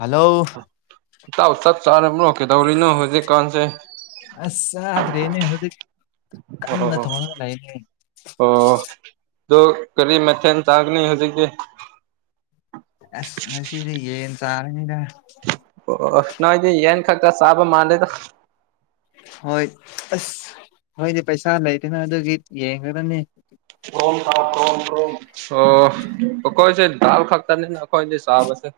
Hello ꯏꯇꯥꯎ ꯆꯥꯛ ꯆꯥꯔꯕ꯭ꯔꯣ ꯀꯗꯧꯔꯤꯅꯣ ꯍꯧꯖꯤꯛ ꯀꯥꯟꯁꯦ ꯑꯁ ꯆꯥꯗ꯭ꯔꯤꯅꯦ ꯍꯧꯖꯤꯛ ꯑꯣ ꯀꯟꯅ ꯊꯣꯡꯉꯒ ꯂꯩꯅꯦ꯫ ꯑꯣ ꯑꯗꯣ ꯀꯔꯤ ꯃꯊꯦꯜ ꯆꯥꯒꯅꯤ ꯍꯧꯖꯤꯛꯇꯤ ꯑꯁ ꯉꯁꯤꯗꯤ ꯌꯦꯟ ꯆꯥꯔꯅꯤꯗ ꯑꯣ ꯅꯣꯢꯗꯤ ꯌꯦꯟ ꯈꯛꯇ ꯆꯥꯕ ꯃꯥꯂꯦꯗ ꯍꯣꯏ ꯑꯁ ꯅꯣꯏꯗꯤ ꯄꯩꯁꯥ ꯂꯩꯇꯦꯅ ꯑꯗꯨꯒꯤ ꯌꯦꯡꯈ꯭ꯔꯥꯕꯅꯦ ꯑꯣꯝ ꯇꯥꯎ ꯇ꯭ꯔꯣꯝ ꯇ꯭ꯔꯣꯝ ꯑꯣ ꯑꯈꯣꯏꯁꯦ ꯗꯥꯜ ꯈꯛꯇꯅꯦꯅ ꯑꯈꯣꯏꯅꯦ ꯆꯥꯕꯁꯦ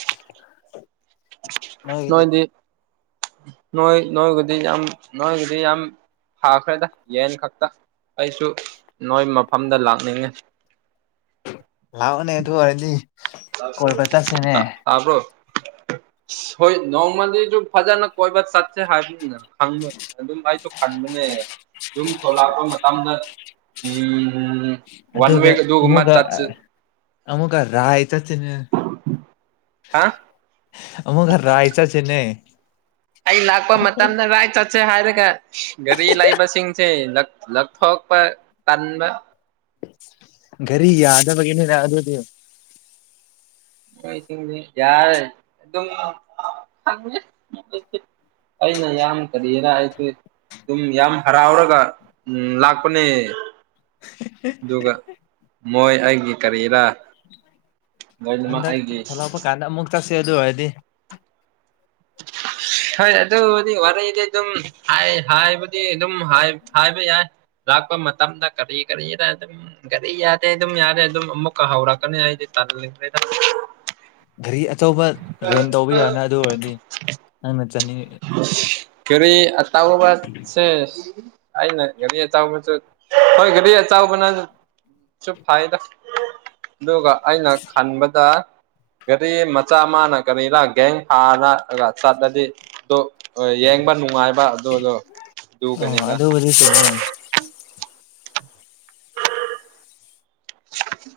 [inaudible] ꯅꯣꯏꯒꯤꯗꯤ ꯅꯣꯏꯗꯤ ꯅꯣꯏ ꯅꯣꯏꯕꯨꯗꯤ ꯌꯥꯝ ꯅꯣꯏꯕꯨꯗꯤ ꯌꯥꯝ ꯊꯥꯈ꯭ꯔꯦꯗ ꯌꯦꯟ ꯈꯛꯇ ꯑꯩꯁꯨ ꯅꯣꯏ ꯃꯐꯝꯗ ꯂꯥꯛꯅꯤꯡꯉꯦ ꯂꯥꯛꯑꯣꯅꯦ ꯑꯗꯨ ꯑꯣꯏꯔꯗꯤ ꯀꯣꯏꯕ ꯆꯠꯁꯤꯅꯦ ꯇꯥꯕ꯭ꯔꯣ ꯁꯤ ꯍꯣꯏ ꯅꯣꯡꯃꯗꯤꯖꯨ ꯐꯖꯅꯥ ꯀꯣꯏꯕ ꯆꯠꯁꯦ ꯍꯥꯏꯕꯅꯤꯅꯦ ꯈꯪꯉꯦ ꯑꯗꯨꯝ ꯑꯩꯁꯨ ꯈꯟꯕꯅꯦ ꯌꯨꯝ ꯊꯣꯛꯂꯛꯄ ꯃꯇꯝꯗ ꯎꯝ ꯋꯥꯟ ꯑꯗꯨꯒ ꯋꯤꯛ ꯑꯗꯨꯒꯨꯝꯕ ꯑꯃꯨꯛꯀ ꯆꯠꯁꯤ ꯑꯃꯨꯛꯀ ꯔꯥꯏ ꯆꯠꯁꯤꯅꯦ ꯍꯥ ꯑꯃꯨꯛꯀ ꯔꯥꯏ ꯆꯠꯁꯤꯅꯦ ꯑꯩ ꯂꯥꯛꯄ ꯃꯇꯝꯗ ꯔꯥꯏꯠ ꯆꯠꯁꯦ ꯍꯥꯏꯔꯒ ꯒꯥꯔꯤ ꯂꯩꯕꯁꯤꯡꯁꯦ ꯂꯛ ꯂꯛ ꯊꯣꯛꯄ ꯇꯟꯕ ꯒꯥꯔꯤ ꯌꯥꯗꯕꯒꯤꯅꯤꯅꯦ ꯑꯗꯨꯗꯤ ꯈꯣꯏꯁꯤꯡꯗꯤ ꯌꯥꯔꯦ ꯑꯗꯨꯝ ꯈꯪꯉꯦ ꯑꯩꯅ ꯌꯥꯝ ꯀꯔꯤꯔ ꯑꯩꯁꯤ ꯑꯗꯨꯝ ꯌꯥꯝ ꯍꯔꯥꯎꯔꯒ ꯎꯝ ꯂꯥꯛꯄꯅꯦ ꯑꯗꯨꯒ ꯃꯣꯏ ꯑꯩꯒꯤ ꯀꯔꯤꯔ ꯂꯣꯏꯅꯃꯛ ꯍꯟꯗꯛ ꯑꯩꯒꯤ ꯊꯣꯛꯂꯛꯄ ꯀꯥꯟꯗ ꯑꯃꯨꯛ ꯆꯠꯁꯦ ꯑꯗꯨ ꯑꯣꯏꯔꯗꯤ ꯍꯣꯏ ꯑꯗꯨꯕꯨꯗꯤ ꯋꯥꯔꯤꯗꯤ ꯑꯗꯨꯝ ꯍꯥꯏ ꯍꯥꯏꯕꯨꯗꯤ ꯑꯗꯨꯝ ꯍꯥꯏ ꯍꯥꯏꯕ ꯌꯥꯏ ꯂꯥꯛꯄ ꯃꯇꯝꯗ ꯀꯔꯤ ꯀꯔꯤꯔ ꯑꯗꯨꯝ ꯒꯥꯔꯤ ꯌꯥꯗꯦ ꯑꯗꯨꯝ ꯌꯥꯔꯦ ꯑꯗꯨꯝ ꯑꯃꯨꯛꯀ ꯍꯧꯔꯛꯀꯅꯤ ꯑꯩꯗꯤ ꯇꯜꯈ꯭ꯔꯦꯗ ꯒꯥꯔꯤ ꯑꯆꯧꯕ ꯔꯦꯟ ꯇꯧꯕ ꯌꯥꯅꯤ ꯑꯗꯨ ꯑꯣꯏꯔꯗꯤ ꯅꯪꯅ ꯆꯠꯅꯤꯡ ꯒꯥꯔꯤ ꯑꯇꯧꯕ ꯁꯦ ꯑꯩꯅ ꯒꯥꯔꯤ ꯑꯆꯥꯎꯕꯖꯨ ꯍꯣꯏ ꯒꯥꯔꯤ ꯑꯆꯥꯎꯕꯅꯖꯨ ꯆꯨꯞ ꯐꯥꯏꯗ ꯑꯗꯨꯒ ꯑꯩꯅ ꯈꯟꯕꯗ ꯒꯥꯔꯤ ꯃꯆꯥ ꯃꯥꯅ ꯀꯔꯤꯔ ꯒꯦꯡ ꯁꯥꯔꯒ ꯆꯠꯂꯗꯤ ꯑꯗꯨ ꯍꯣꯏ ꯌꯦꯡꯕ ꯅꯨꯡꯉꯥꯏꯕ ꯑꯗꯨꯗꯣ ꯑꯗꯨꯒꯅꯤꯅ ꯑꯗꯨ ꯆꯨꯝꯃꯦ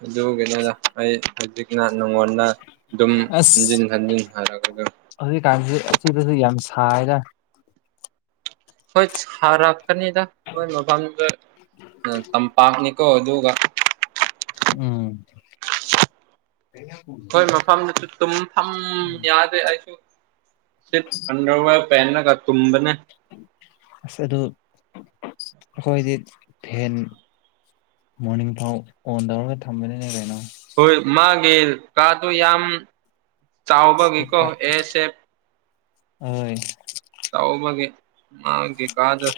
ꯑꯗꯨꯒꯤꯅꯦꯗ ꯑꯩ ꯍꯧꯖꯤꯛꯅ ꯅꯉꯣꯟꯗ ꯑꯗꯨꯝ ꯍꯟꯖꯤꯟ ꯍꯟꯖꯤꯟ ꯍꯥꯏꯔꯛ ꯑꯒꯥ ꯍꯧꯖꯤꯛꯀꯥꯟꯖꯤ ꯑꯆꯤꯛꯄꯖꯨ ꯌꯥꯝ ꯁꯥꯏꯗ ꯍꯣꯏ ꯁꯥꯔꯛꯀꯅꯤꯗ ꯅꯣꯏ ꯃꯐꯝꯗꯨ ꯇꯝꯄꯥꯛꯅꯤꯀꯣ ꯑꯗꯨꯒ ꯎꯝ꯫ ꯑꯩꯈꯣꯏ ꯃꯐꯝꯗꯨꯖꯨ ꯇꯨꯝ ꯐꯝ ꯌꯥꯗꯦ ꯑꯩꯁꯨ ꯁꯤꯠ ꯐꯪꯈ꯭ꯔꯥꯕ ꯄꯦꯟꯅꯒ ꯇꯨꯝꯕꯅꯦ ꯑꯁ ꯑꯗꯨ ꯑꯩꯈꯣꯏꯗꯤ ꯐꯦꯟ ꯃꯣꯔꯅꯤꯡ ꯐꯥꯎ ꯑꯣꯟ ꯇꯧꯔꯒ ꯊꯝꯕꯅꯤꯅꯦ ꯀꯩꯅꯣ ꯍꯣꯏ ꯃꯥꯒꯤ ꯀꯥꯗꯨ ꯌꯥꯝ ꯆꯥꯎꯕꯒꯤꯀꯣ ꯑꯦꯁ ꯁꯦꯞ ꯍꯣꯏ ꯇꯧꯕꯒꯤ ꯃꯥꯒꯤ ꯀꯥꯗꯨ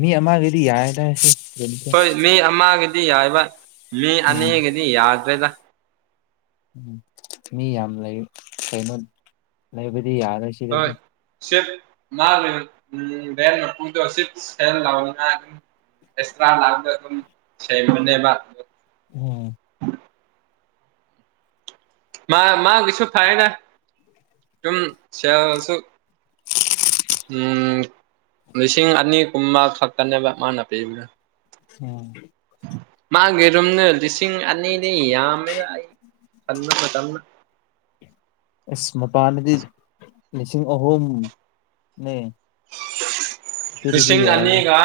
ꯃꯤ ꯑꯃꯒꯤꯗꯤ ꯌꯥꯏꯗ ꯁꯤ ꯔꯦꯟ ꯁꯦ ꯍꯣꯏ ꯃꯤ ꯑꯃꯒꯤꯗꯤ ꯌꯥꯏꯕ ꯃꯤ ꯎꯝ ꯑꯅꯤꯒꯤꯗꯤ ꯌꯥꯗ꯭ꯔꯦꯗ ꯎꯝ ꯃꯤ ꯌꯥꯝ ꯂꯩ ꯀꯩꯅꯣ ꯂꯩꯕꯗꯤ ꯌꯥꯔꯣꯏꯁꯤ ꯍꯣꯏ ꯁꯤꯞ ꯃꯥꯒ ꯎꯝ [unintelligible] ꯑꯦꯁꯇ꯭ꯔꯥ ꯂꯥꯛꯑꯒ ꯑꯗꯨꯝ ꯁꯦꯡꯕꯅꯦꯕ ꯑꯣ ꯃꯥ ꯃꯥꯒꯤꯁꯨ ꯐꯥꯏꯅ ꯑꯗꯨꯝ ꯁꯦꯜꯁꯨ ꯎꯝ ꯂꯤꯁꯤꯡ ꯑꯅꯤꯒꯨꯝꯃ ꯈꯛꯇꯅꯦꯕ ꯃꯥꯅ ꯄꯤꯕꯗꯨ ꯑꯣ ꯃꯥꯒꯤ ꯔꯨꯝꯗꯨ ꯂꯤꯁꯤꯡ ꯑꯅꯤꯗꯤ ꯌꯥꯝꯃꯦꯗ ꯑꯩꯅ ꯈꯟꯕ ꯃꯇꯝꯗ ꯑꯦꯁ ꯃꯄꯥꯟꯗꯗꯤ ꯂꯤꯁꯤꯡ ꯑꯍꯨꯝꯅꯦ ꯁꯤꯗꯗꯤ ꯂꯤꯁꯤꯡ ꯌꯥꯏꯌꯦ ꯑꯅꯤꯒ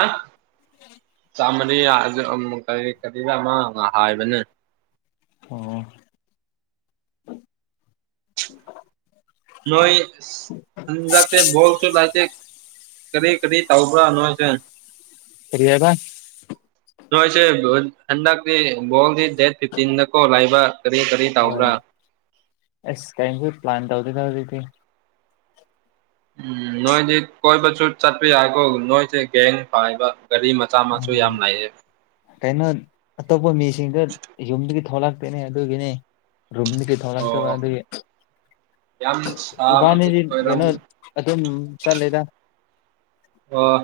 ꯆꯥꯝꯃꯔꯤ ꯔꯥ ꯑꯝ ꯀꯔꯤ ꯀꯔꯤꯕ ꯑꯃ ꯍꯥꯏꯕꯅꯦ ꯑꯣ ꯅꯣꯏ [unintelligible] ꯕꯣꯜꯁꯨ [unintelligible] ꯀꯔꯤ ꯀꯔꯤ ꯇꯥꯎꯕ꯭ꯔꯥ ꯅꯣꯏꯁꯦ ꯀꯔꯤ ꯍꯥꯏꯕ ꯅꯣꯏꯁꯦ ꯍꯟꯗꯛꯇꯤ ꯕꯣꯜꯗꯤ ꯗꯦꯠ ꯐꯤꯞꯇꯤꯟꯗꯀꯣ ꯂꯩꯕ ꯀꯔꯤ ꯀꯔꯤ ꯇꯧꯕ꯭ꯔꯥ ꯑꯦꯁ ꯀꯔꯤꯁꯨ ꯄ꯭ꯂꯥꯟ ꯇꯧꯗꯦꯗ ꯍꯧꯖꯤꯛꯇꯤ ꯎꯝ ꯅꯣꯏꯗꯤ ꯀꯣꯏꯕꯁꯨ ꯆꯠꯄ ꯌꯥꯏꯀꯣ ꯅꯣꯏꯁꯦ ꯒꯦꯡ ꯄꯥꯏꯕ ꯒꯥꯔꯤ ꯃ ꯃꯆꯥ ꯃꯁꯨ ꯎꯝ ꯌꯥꯝ ꯂꯩꯌꯦ ꯀꯩꯅꯣ ꯑꯇꯣꯞꯄ ꯃꯤꯁꯤꯡꯗꯨ ꯌꯨꯝꯗꯒꯤ ꯊꯣꯛꯂꯛꯇꯦꯅꯦ ꯑꯗꯨꯒꯤꯅꯦ ꯔꯨꯝꯗꯒꯤ ꯑꯣ ꯊꯣꯂꯛꯇꯕ ꯑꯗꯨꯒꯤ ꯌꯥꯝ ꯏꯕꯥꯅꯤꯗꯤ ꯁꯥꯕꯒꯤꯁꯨ ꯀꯩꯅꯣ ꯑꯣꯏꯔꯝꯒꯅꯤ ꯑꯗꯨꯝ ꯆꯠꯂꯦꯗ ꯑꯣ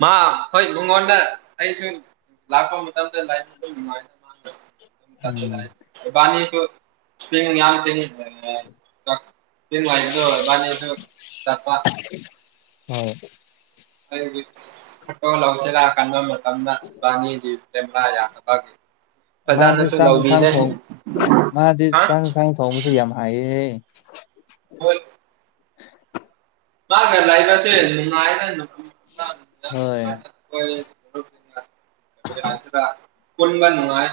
ꯃꯥ ꯍꯣꯏ ꯃꯉꯣꯟꯗ ꯑꯩꯁꯨ ꯂꯥꯛꯄ ꯃꯇꯝꯗ ꯂꯥꯏ [unintelligible] ꯎꯝ [unintelligible] ꯏꯕꯥꯅꯤꯁꯨ [unintelligible] ꯆꯤꯡ ꯋꯥꯔꯤꯗꯣ ꯏꯕꯥꯟꯅꯤꯁꯨ ꯇꯝꯄꯥꯛ ꯍꯣꯏ ꯍꯥꯏꯗꯤ ꯐꯣꯇꯣ ꯂꯥꯎꯁꯦꯔꯥ ꯈꯟꯕ ꯃ ꯃꯇꯝꯗ ꯏꯕꯥꯅꯤꯒꯤ ꯀꯦꯃꯦꯔꯥ ꯌꯥꯗꯕꯒꯤ ꯃꯥꯁꯦ ꯐꯖꯅꯁꯨ ꯆꯥꯛ ꯌꯦꯟꯁꯥꯡ ꯂꯧꯕꯤꯗꯦ ꯊꯣꯡ ꯍ ꯍꯥꯏꯌꯦ ꯍꯣꯏ ꯃꯥꯒ ꯂꯩꯕꯁꯦ ꯅꯨꯡꯉꯥꯏꯅ [unintelligible] ꯍꯣꯏ ꯅꯨꯡꯉꯥꯏꯅ [unintelligible] ꯄꯨꯟꯕ ꯅꯨꯡꯉꯥꯏ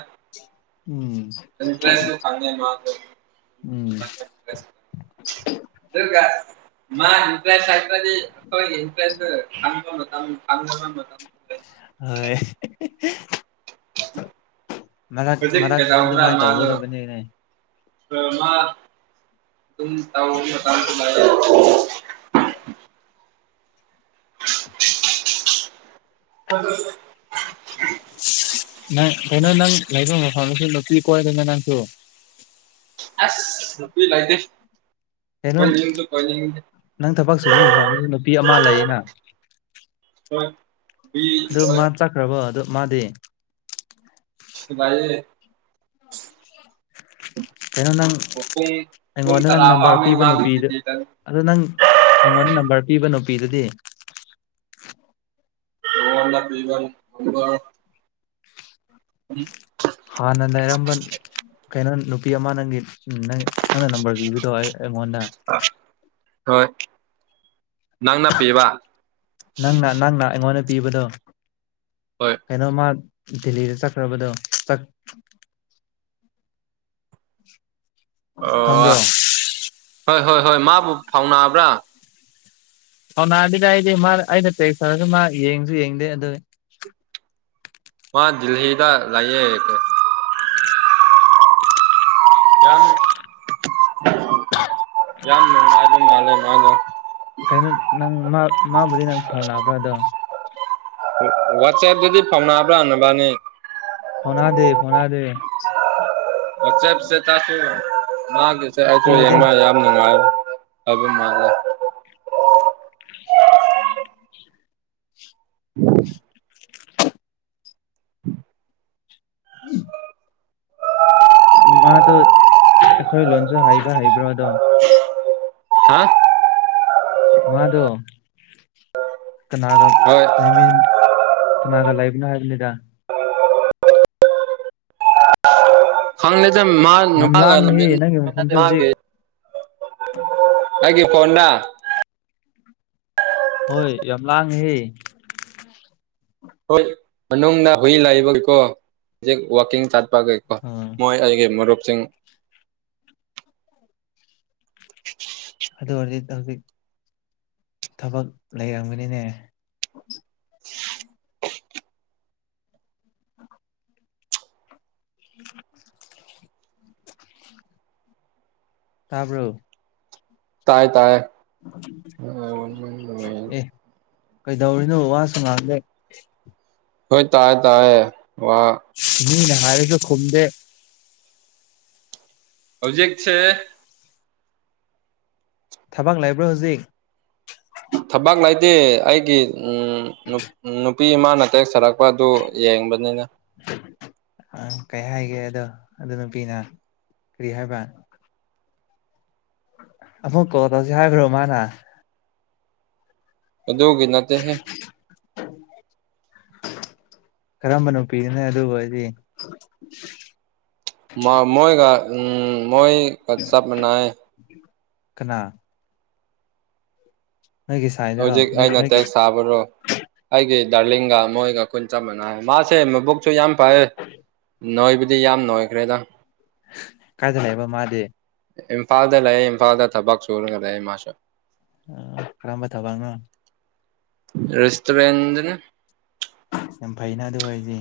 ꯎꯝ ꯏꯟꯇꯔꯦꯁꯁꯨ ꯐꯪꯉꯦ ꯃꯥꯁꯨ ꯎꯝ [unintelligible] ꯃꯥꯒꯤ ꯐ꯭ꯔꯦꯟ ꯁꯥꯔꯀꯜ [unintelligible] ꯍꯣꯏ [inaudible] ꯃꯔꯛ ꯍꯧꯖꯤꯛ ꯃꯔꯛꯇ ꯀꯩꯗꯧꯕ꯭ꯔꯥ ꯑꯗꯨꯃꯥꯥꯏ ꯃꯥꯗꯣ ꯇꯧꯒꯗꯕꯅꯤꯅꯦ ꯃꯥ ꯑꯗꯨꯝ ꯃꯇꯝꯁꯨ ꯇꯧ [inaudible] ꯅꯪ ꯀꯩꯅꯣ ꯅꯪ ꯂꯩꯕ ꯃꯐꯝꯗꯁꯨ ꯅꯨꯄꯤ ꯀꯣꯏꯗꯅ ꯅꯪꯁꯨ ꯑꯁ ꯅꯨꯄꯤ ꯂꯩꯇꯦ ꯀꯩꯅꯣ ꯀꯣꯏꯅꯤꯡꯁꯨ ꯀꯣꯏꯅꯤꯡꯗꯦ ꯅꯪ ꯊꯕꯛ ꯁꯨꯕ ꯃꯐꯝꯗꯨ ꯅꯨꯄꯤ ꯑꯃ ꯂꯩꯌꯦꯅ ꯍꯣꯢ ꯑꯗꯨ ꯃꯥ ꯆꯠꯈ꯭ꯔꯕꯣ ꯑꯗꯨ ꯃꯥꯗꯤ ꯂꯩꯌꯦ [inaudible] ꯀꯩꯅꯣ ꯅꯪ ꯄꯨꯡ ꯄꯨꯡ ꯑꯩꯉꯣꯟꯗ ꯅꯪ ꯇꯔꯥ ꯅꯝꯕꯔ ꯐꯥꯎꯅꯤ ꯄꯤꯕ ꯃꯥꯒꯤ ꯅꯨꯄꯤꯗꯨ ꯗ꯭ꯌꯨꯇꯤꯗ ꯑꯗꯨ ꯅꯪ ꯑꯩꯉꯣꯟꯗ ꯅꯝꯕꯔ ꯄꯤꯕ ꯅꯨꯄꯤꯗꯨꯗꯤ ꯅꯉꯣꯟꯗ ꯄꯤꯕ ꯅꯝꯕꯔ [inaudible] ꯍꯥꯟꯅ ꯂꯩꯔꯝꯕ ꯀꯩꯅꯣ ꯅꯨꯄꯤ ꯑꯃ ꯅꯪꯒꯤ ꯎꯝ ꯅꯪ ꯅꯪꯅ ꯅꯝꯕꯔ ꯄꯤꯕꯗꯣ ꯑꯩ ꯑꯩꯉꯣꯟꯗ ꯍꯣꯏ ꯅꯪꯅ ꯄꯤꯕ ꯅꯪꯅ ꯅꯪꯅ ꯑꯩꯉꯣꯟꯗ ꯄꯤꯕꯗꯣ ꯍꯣꯏ ꯀꯩꯅꯣꯃ ꯗꯦꯜꯂꯤꯗ ꯆꯠꯈ꯭ꯔꯕꯗꯣ ꯆꯠ ꯈꯪꯕ꯭ꯔꯣ ꯑꯣ ꯍꯣꯏ ꯍꯣꯏ ꯍꯣꯏ ꯃꯥꯕꯨ ꯐꯥꯎꯅꯥꯕ꯭ꯔ ꯐꯥꯎꯅꯗꯦꯗ ꯑꯩꯗꯤ ꯃꯥ ꯑꯩꯩꯅ ꯇꯦꯛꯁ ꯇꯧꯔꯁꯨ ꯃꯥ ꯌꯦꯡꯁꯨ ꯌꯦꯡꯗꯦ ꯑꯗꯨ ꯃꯥ ꯗꯦꯜꯂꯤꯗ ꯂꯩꯌꯦ ꯌꯥꯅꯤ [inaudible] ꯌꯥꯝ ꯅꯨꯉꯥꯢꯕ ꯃꯥꯜꯂꯦ ꯃꯥꯗꯣ ꯀꯩꯅꯣ ꯅꯪ ꯃꯥ ꯃꯥꯕꯨꯗꯤ ꯅꯪ ꯐꯥꯎꯅꯕ꯭ꯔ ꯑꯗꯣ ꯋꯥꯠꯆꯦꯞꯇꯗꯤ ꯐꯥꯎꯅꯕ꯭ꯔ ꯅꯕꯥꯟꯅꯤ ꯐꯧꯅꯥꯗꯦ ꯐꯧꯅꯥꯗꯦ ꯋꯥꯠꯆꯦꯞ ꯁ꯭ꯇꯦꯇꯁꯇꯣ ꯃꯥꯒꯤꯁꯦ ꯑꯩꯁꯨ ꯎꯗꯦ ꯌꯦꯡꯕ ꯌꯥꯗꯦ ꯅꯨꯡꯉꯥꯏ ꯇꯧꯕ ꯃꯥꯜꯂꯦ [inaudible] ꯏ ꯎꯝ ꯃꯥꯗꯣ ꯑꯩꯈꯣꯏ ꯂꯣꯟꯁꯨ ꯍꯩꯕ ꯍꯩꯕ꯭ꯔꯣ ꯑꯗꯣ ꯍꯥ ꯃꯥꯗꯣ ꯀꯅꯥꯒ ꯍꯣꯏ ꯂꯩꯃꯤꯟ ꯀꯅꯥꯒ ꯂꯩꯕꯅꯣ ꯍꯥꯏꯕꯅꯤꯗ ꯈꯪꯗꯦꯗ ꯃꯥ ꯌꯥꯝ ꯅꯨꯄꯥꯥꯒ ꯂꯥꯡꯉꯦꯍꯦ ꯂꯩꯃꯤꯟ ꯅꯪꯒꯤ ꯃꯐꯝꯁꯦ ꯍꯧꯖꯤꯛ ꯃꯥꯒꯤ ꯑꯩꯒꯤ ꯐꯣꯟꯗ ꯍꯣꯏ ꯌꯥꯝ ꯂꯥꯡꯉꯦꯍꯦ ꯍꯣꯏ ꯃꯅꯨꯡꯗ ꯍꯨꯏ ꯂꯩꯕꯒꯤꯀꯣ ꯍꯧꯖꯤꯛ ꯋꯥꯛꯀꯤꯡ ꯆꯠꯄꯒꯤ ꯑꯥ ꯃꯣꯏ ꯑꯩꯒꯤ ꯃꯔꯨꯞꯁꯤꯡ ꯑꯗꯨ ꯑꯣꯏꯔꯗꯤ ꯍꯧꯖꯤꯛ ꯊꯕꯛ ꯂꯩꯔꯝꯒꯅꯤꯅꯦ [inaudible] [inaudible] ꯇꯥꯕ꯭ꯔꯣ ꯇꯥꯏꯌꯦ ꯇꯥꯏꯌꯦ ꯑꯦ ꯀꯩꯗꯧꯔꯤꯅꯣ ꯋꯥꯁꯨ ꯉꯥꯡꯗꯦ ꯍꯣꯏ ꯇꯥꯏꯌꯦ ꯇꯥꯏꯌꯦ ꯋꯥ ꯃꯤꯅ ꯍꯥꯏꯔꯁꯨ ꯈꯨꯝꯗꯦ ꯍꯧꯖꯤꯛꯁꯦ ꯊꯕꯛ ꯂꯩꯕ꯭ꯔꯥ ꯍꯧꯖꯤꯛ ꯊꯕꯛ ꯂꯩꯇꯦ ꯑꯩꯒꯤ ꯎꯝ ꯅꯨ ꯎꯝ ꯅꯨꯄꯤꯃꯅꯥ ꯇꯦꯛꯁ ꯊꯥꯔꯛ ꯄꯥꯗꯨ ꯌꯦꯡꯕꯅꯤꯅ ꯑ ꯀꯩ ꯍꯥꯏꯒꯦ ꯑꯗꯣ ꯑꯗꯨ ꯅꯨꯄꯤꯅ ꯀꯔꯤ ꯍꯥꯏꯕ꯭ꯔꯥ ꯑꯃꯨꯛ ꯀꯣꯜ ꯇꯧꯖꯦ ꯍꯥꯏꯕ꯭ꯔꯣ ꯃꯥꯅ ꯑꯗꯨꯒꯤ ꯅꯠꯇꯦꯍꯦ ꯀꯔꯝꯕ ꯅꯨꯄꯤꯅꯣꯅꯦ ꯑꯗꯨ ꯑꯣꯢꯔꯗꯤ ꯃ ꯃꯣꯏꯒ ꯎꯝ ꯃꯣꯏ ꯀ ꯆꯞ ꯃꯥꯟꯅꯩꯌꯦ ꯀꯅꯥ ꯅꯣꯏꯒꯤ ꯁꯥꯏꯗꯔꯣ ꯍꯧꯖꯤꯛ ꯅꯣꯏ ꯑꯩꯅ ꯅꯣꯏꯒꯤ ꯇꯦꯛꯁ ꯊꯥꯕ ꯕꯣꯔꯣ ꯑꯩꯒꯤ ꯗꯥꯔꯂꯤꯡꯒ ꯃꯣꯏꯒ ꯈꯨꯟ ꯆꯞ ꯃꯥꯟꯅꯩꯌꯦ ꯃꯥꯁꯦ ꯃꯕꯨꯛꯁꯨ ꯌꯥꯝ ꯐꯌꯦ ꯅꯣꯏꯕꯗꯤ ꯌꯥꯝ ꯅꯣꯏꯈ꯭ꯔꯦꯗ ꯀꯥꯏꯗ ꯂꯩꯕ ꯃꯥꯗꯤ ꯏꯝꯐꯥꯜꯗ ꯂꯩꯌꯦ ꯏꯝꯐꯥꯜꯗ ꯊꯕꯛ ꯁꯨꯔꯒ ꯂꯩ ꯃꯥꯁꯨ ꯑꯥ ꯀꯔꯝꯕ ꯊꯕꯛꯅꯣ ꯔꯦꯁꯇꯨꯔꯦꯟꯗꯅꯦ ꯌꯥꯝ ꯐꯩꯩꯅ ꯑꯗꯨ ꯑꯣꯏꯗꯤ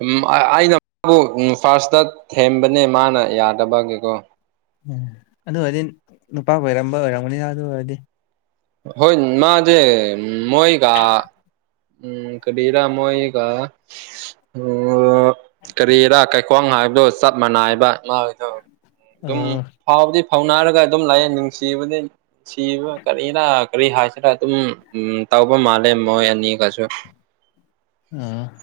ꯎꯝ ꯑꯩꯅ ꯃꯥꯕꯨ ꯐꯥꯔꯁꯇ ꯊꯦꯝꯕꯅꯦ ꯃꯥꯅ ꯌꯥꯗꯕꯒꯤꯀꯣ ꯎꯝ ꯑꯗꯨ ꯑꯣꯏꯔꯗꯤ ꯅꯨꯄꯥ ꯀꯣꯏꯔꯝꯕ ꯑꯣꯏꯔꯝꯒꯅꯤꯅ ꯑꯗꯨ ꯑꯣꯏꯔꯗꯤ ꯍꯣꯏ ꯃꯥꯖꯦ ꯃꯣꯏꯒ ꯎꯝ ꯀꯔꯤꯔꯥ ꯃꯣꯏꯒ ꯑꯣ ꯀꯔꯤꯔꯥ ꯀꯩ ꯈ꯭ꯋꯥꯡ ꯍꯥꯏꯕꯗꯣ ꯆꯞ ꯃꯥꯟꯅꯥꯏꯕ ꯃꯥꯒꯤꯗꯣ ꯑꯗꯨꯝ ꯑꯥ ꯐꯕꯗꯤ ꯐꯥꯎꯅꯔꯒ ꯑꯗꯨꯝ ꯂꯩꯌꯦ ꯅꯨꯡꯁꯤꯕꯗꯤ ꯅꯨꯡꯁꯤꯕ ꯀꯔꯤꯔꯥ ꯀꯔꯤ ꯍꯥꯏꯁꯤꯔꯥ ꯑꯗꯨꯝ ꯎꯝ ꯇꯧꯕ ꯃꯥꯜꯂꯦ ꯃꯣꯏ ꯑꯅꯤꯒꯁꯨ ꯑꯝ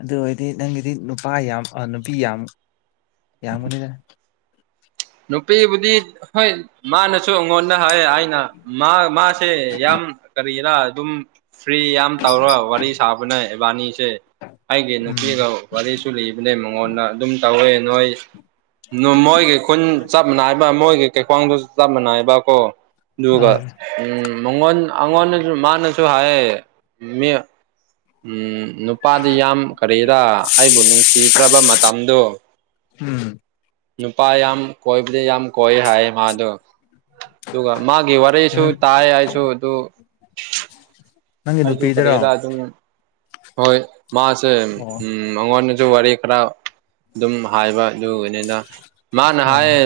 ꯑꯗꯨ ꯑꯣꯏꯗꯤ ꯅꯪꯒꯤꯗꯤ ꯅꯨꯄꯥ ꯌꯥꯝ ꯅꯨꯄꯤ ꯌꯥꯝ ꯌꯥꯝꯕꯅꯤꯅ ꯅꯨꯄꯤꯕꯨꯗꯤ ꯍꯣꯏ ꯃꯥꯅꯁꯨ ꯑꯩꯉꯣꯟꯗ ꯍꯥꯏꯌꯦ ꯑꯩꯅ ꯃꯥ ꯃꯥꯁꯦ ꯌꯥꯝ ꯀꯩ ꯀꯔꯤꯔ ꯑꯗꯨꯝ ꯐ꯭ꯔꯤ ꯌꯥꯝ ꯇꯧꯔꯣ ꯋꯥꯔꯤ ꯁꯥꯕꯅꯦ ꯏꯕꯅꯤꯁꯦ ꯑꯩꯒꯤ ꯎꯝ ꯅꯨꯄꯤꯒ ꯋꯥꯔꯤꯁꯨ ꯂꯤꯕꯅꯦ ꯃꯉꯣꯟꯗ ꯑꯗꯨꯝ ꯇꯧꯋꯦ ꯅꯣꯏ ꯃꯣꯏꯒꯤ ꯈꯨꯟ ꯆꯞ ꯃꯥꯟꯅꯥꯏꯕ ꯃꯣꯏꯒꯤ ꯀꯩꯀ꯭ꯋꯥꯡꯗꯨꯁꯨ ꯆꯞ ꯃꯥꯟꯅꯥꯏꯕ ꯀꯣ ꯑꯗꯨꯒ ꯍꯣꯏ ꯎꯝ ꯃꯉꯣꯟ ꯑꯩꯉꯣꯟꯗꯁꯨ ꯃꯥꯅꯁꯨ ꯍꯥꯏꯌꯦ ꯃꯤ ꯎꯝ ꯅꯨꯄꯥꯗꯤ ꯌꯥꯝ ꯀꯔꯤꯔ ꯑꯩꯕꯨ ꯅꯨꯡꯁꯤꯗ꯭ꯔꯕ ꯃꯇꯝꯗꯣ ꯎꯝ ꯅꯨꯄꯥ ꯌꯥꯝ ꯀꯣꯏꯕꯗꯤ ꯌꯥꯝ ꯀꯣꯏ ꯍꯥꯏꯌꯦ ꯃꯥꯗꯣ ꯑꯗꯨꯒ ꯃꯥꯒꯤ ꯋꯥꯔꯤꯁꯨ ꯀꯩꯅꯣ ꯇꯥꯏ ꯑꯩꯁꯨ ꯑꯗꯨ ꯅꯪꯒꯤ ꯑꯩꯁꯨ ꯅꯨꯄꯤꯗꯔꯣ ꯀꯔꯤꯔ ꯑꯗꯨꯝ ꯍꯣꯏ ꯃꯥꯁꯦ ꯑꯣ ꯎꯝ ꯃꯉꯣꯟꯗꯖꯨ ꯋꯥꯔꯤ ꯈꯔ ꯑꯗꯨꯝ ꯍꯥꯏꯕ ꯑꯗꯨꯒꯤꯅꯤꯗ ꯃꯥꯅ ꯑꯥ ꯍꯥꯏꯌꯦ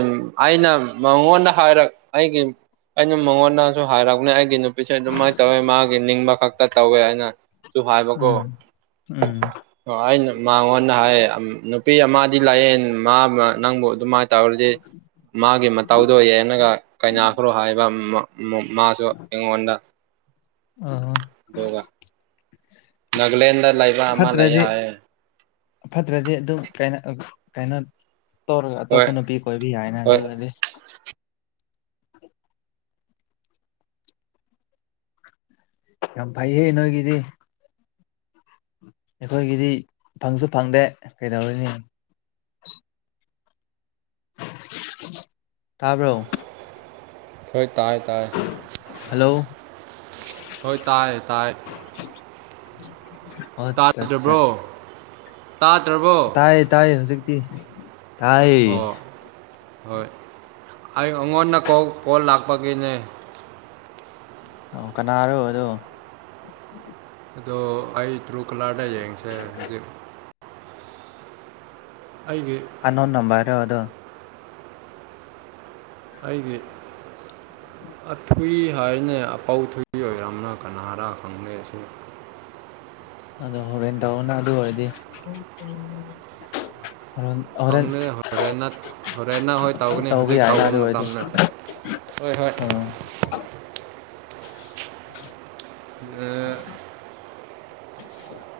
ꯑꯩꯅ ꯃꯉꯣꯟꯗ ꯍꯥꯏꯔꯛ ꯑꯩꯒꯤ ꯑꯩꯅ ꯃꯉꯣꯟꯗꯖꯨ ꯍꯥꯏꯔꯛꯄꯅꯦ ꯑꯩꯒꯤ ꯅꯨ ꯄꯤꯁꯦ ꯑꯗꯨꯃꯥꯏꯅ ꯇꯧꯋꯦ ꯃꯥꯒꯤ ꯅꯤꯡꯕ ꯈꯛꯇ ꯇꯧꯋꯦ ꯍꯥꯏꯅ ꯗꯨ ꯍꯥꯏꯕꯀꯣ ꯎꯝ ꯎꯝ ꯑꯩꯅ ꯃꯥꯉꯣꯟꯗ ꯍꯥꯏꯌꯦ ꯑꯝ ꯅꯨꯄꯤ ꯑꯃꯗꯤ ꯂꯩꯌꯦꯟ ꯃꯥꯝꯃ ꯅꯪꯕꯨ ꯑꯗꯨꯃꯥꯏ ꯇꯧꯔꯗꯤ ꯃꯥꯒꯤ ꯃꯇꯧꯗꯣ ꯌꯦꯟꯅꯒ ꯀꯥꯏꯅꯈ꯭ꯔꯣ ꯍꯥꯏꯕ ꯃꯥ ꯃꯥ ꯃꯥꯁꯨ ꯑꯩꯉꯣꯟꯗ ꯑꯥ ꯗꯨꯒ [unintelligible] ꯅꯒꯂꯦꯟꯗ ꯂꯩꯕ ꯑꯃ ꯂꯩꯌꯦ ꯐꯠꯇ꯭ꯔꯗꯤ ꯍꯥꯏꯌꯦ ꯐꯠꯇ꯭ꯔꯗꯤ ꯑꯗꯨꯝ ꯀꯩꯅꯣ ꯀꯩꯅꯣ ꯇꯧꯔꯒ ꯍꯣꯏ ꯑꯇꯣꯞꯄ ꯅꯨꯄꯤ ꯀꯣꯏꯕ ꯌꯥꯏꯅ ꯑꯗꯨ ꯍꯣꯏ ꯑꯣꯏꯗꯤ ꯌꯥꯝ ꯐꯩꯍꯦ ꯅꯣꯏꯒꯤꯗꯤ ꯑꯩꯈꯣꯏꯒꯤꯗꯤ ꯐꯪꯁꯨ ꯐꯪꯗꯦ ꯀꯩꯗꯧꯔꯨꯅꯤ ꯇꯥꯕ꯭ꯔꯣ ꯊꯣꯏ ꯇꯥꯏ ꯇꯥꯏ ꯍꯜꯂꯣ ꯍꯣꯏ ꯇꯥꯏ ꯇꯥꯏ ꯑꯠꯆꯥ ꯆꯥ ꯇꯥꯗ꯭ꯔꯕ꯭ꯔꯣ ꯇꯥꯗ꯭ꯔꯕꯣ ꯇꯥꯏꯌꯦ ꯇꯥꯏꯌꯦ ꯍꯧꯖꯤꯛꯇꯤ ꯇꯥꯏ ꯑꯣ ꯍꯣꯏ ꯍꯥꯏꯌꯨ ꯑꯉꯣꯟꯗ ꯀꯣ ꯀꯣꯜ ꯂꯥꯛꯄꯒꯤꯅꯦ ꯑꯣ ꯀꯅꯥꯔꯣ ꯑꯗꯣ ꯑꯗꯣ ꯑꯩ ꯇ꯭ꯔꯨꯀꯂꯥꯔꯗ ꯌꯦꯡꯁꯦ ꯍꯨꯖꯤꯛ ꯑꯩꯒꯤ ꯑꯟꯅꯣꯟ ꯅꯝꯕꯔꯣ ꯑꯗꯣ [inaudible] ꯑꯩꯒꯤ ꯑꯊꯨꯏ ꯍꯥꯏꯅꯦ ꯑꯄꯧ ꯊꯨꯏ ꯑꯣꯏꯔꯝꯅ ꯀꯅꯥꯔ ꯈꯪꯗꯦ ꯑꯁꯤ ꯑꯗꯣ ꯍꯣꯔꯦꯟ ꯇꯧꯅ ꯑꯗꯨ ꯑꯣꯏꯔꯗꯤ ꯍꯣꯔꯦꯟ ꯍꯣꯔꯦꯟ ꯐꯪꯗꯦ ꯍꯣꯔꯦꯟꯅꯠ ꯍꯣꯔꯦꯟꯅ ꯍꯣꯏ ꯇꯧꯒꯅꯤ ꯍꯨꯖꯤꯛ ꯌꯥꯏꯅ ꯇꯧꯕ ꯑꯗꯨ ꯑꯣꯏꯔꯗꯤ ꯃꯇꯝ ꯅꯠꯇꯦ ꯍꯣꯏ ꯍꯣꯏ ꯑꯥ ꯑꯥ [unintelligible]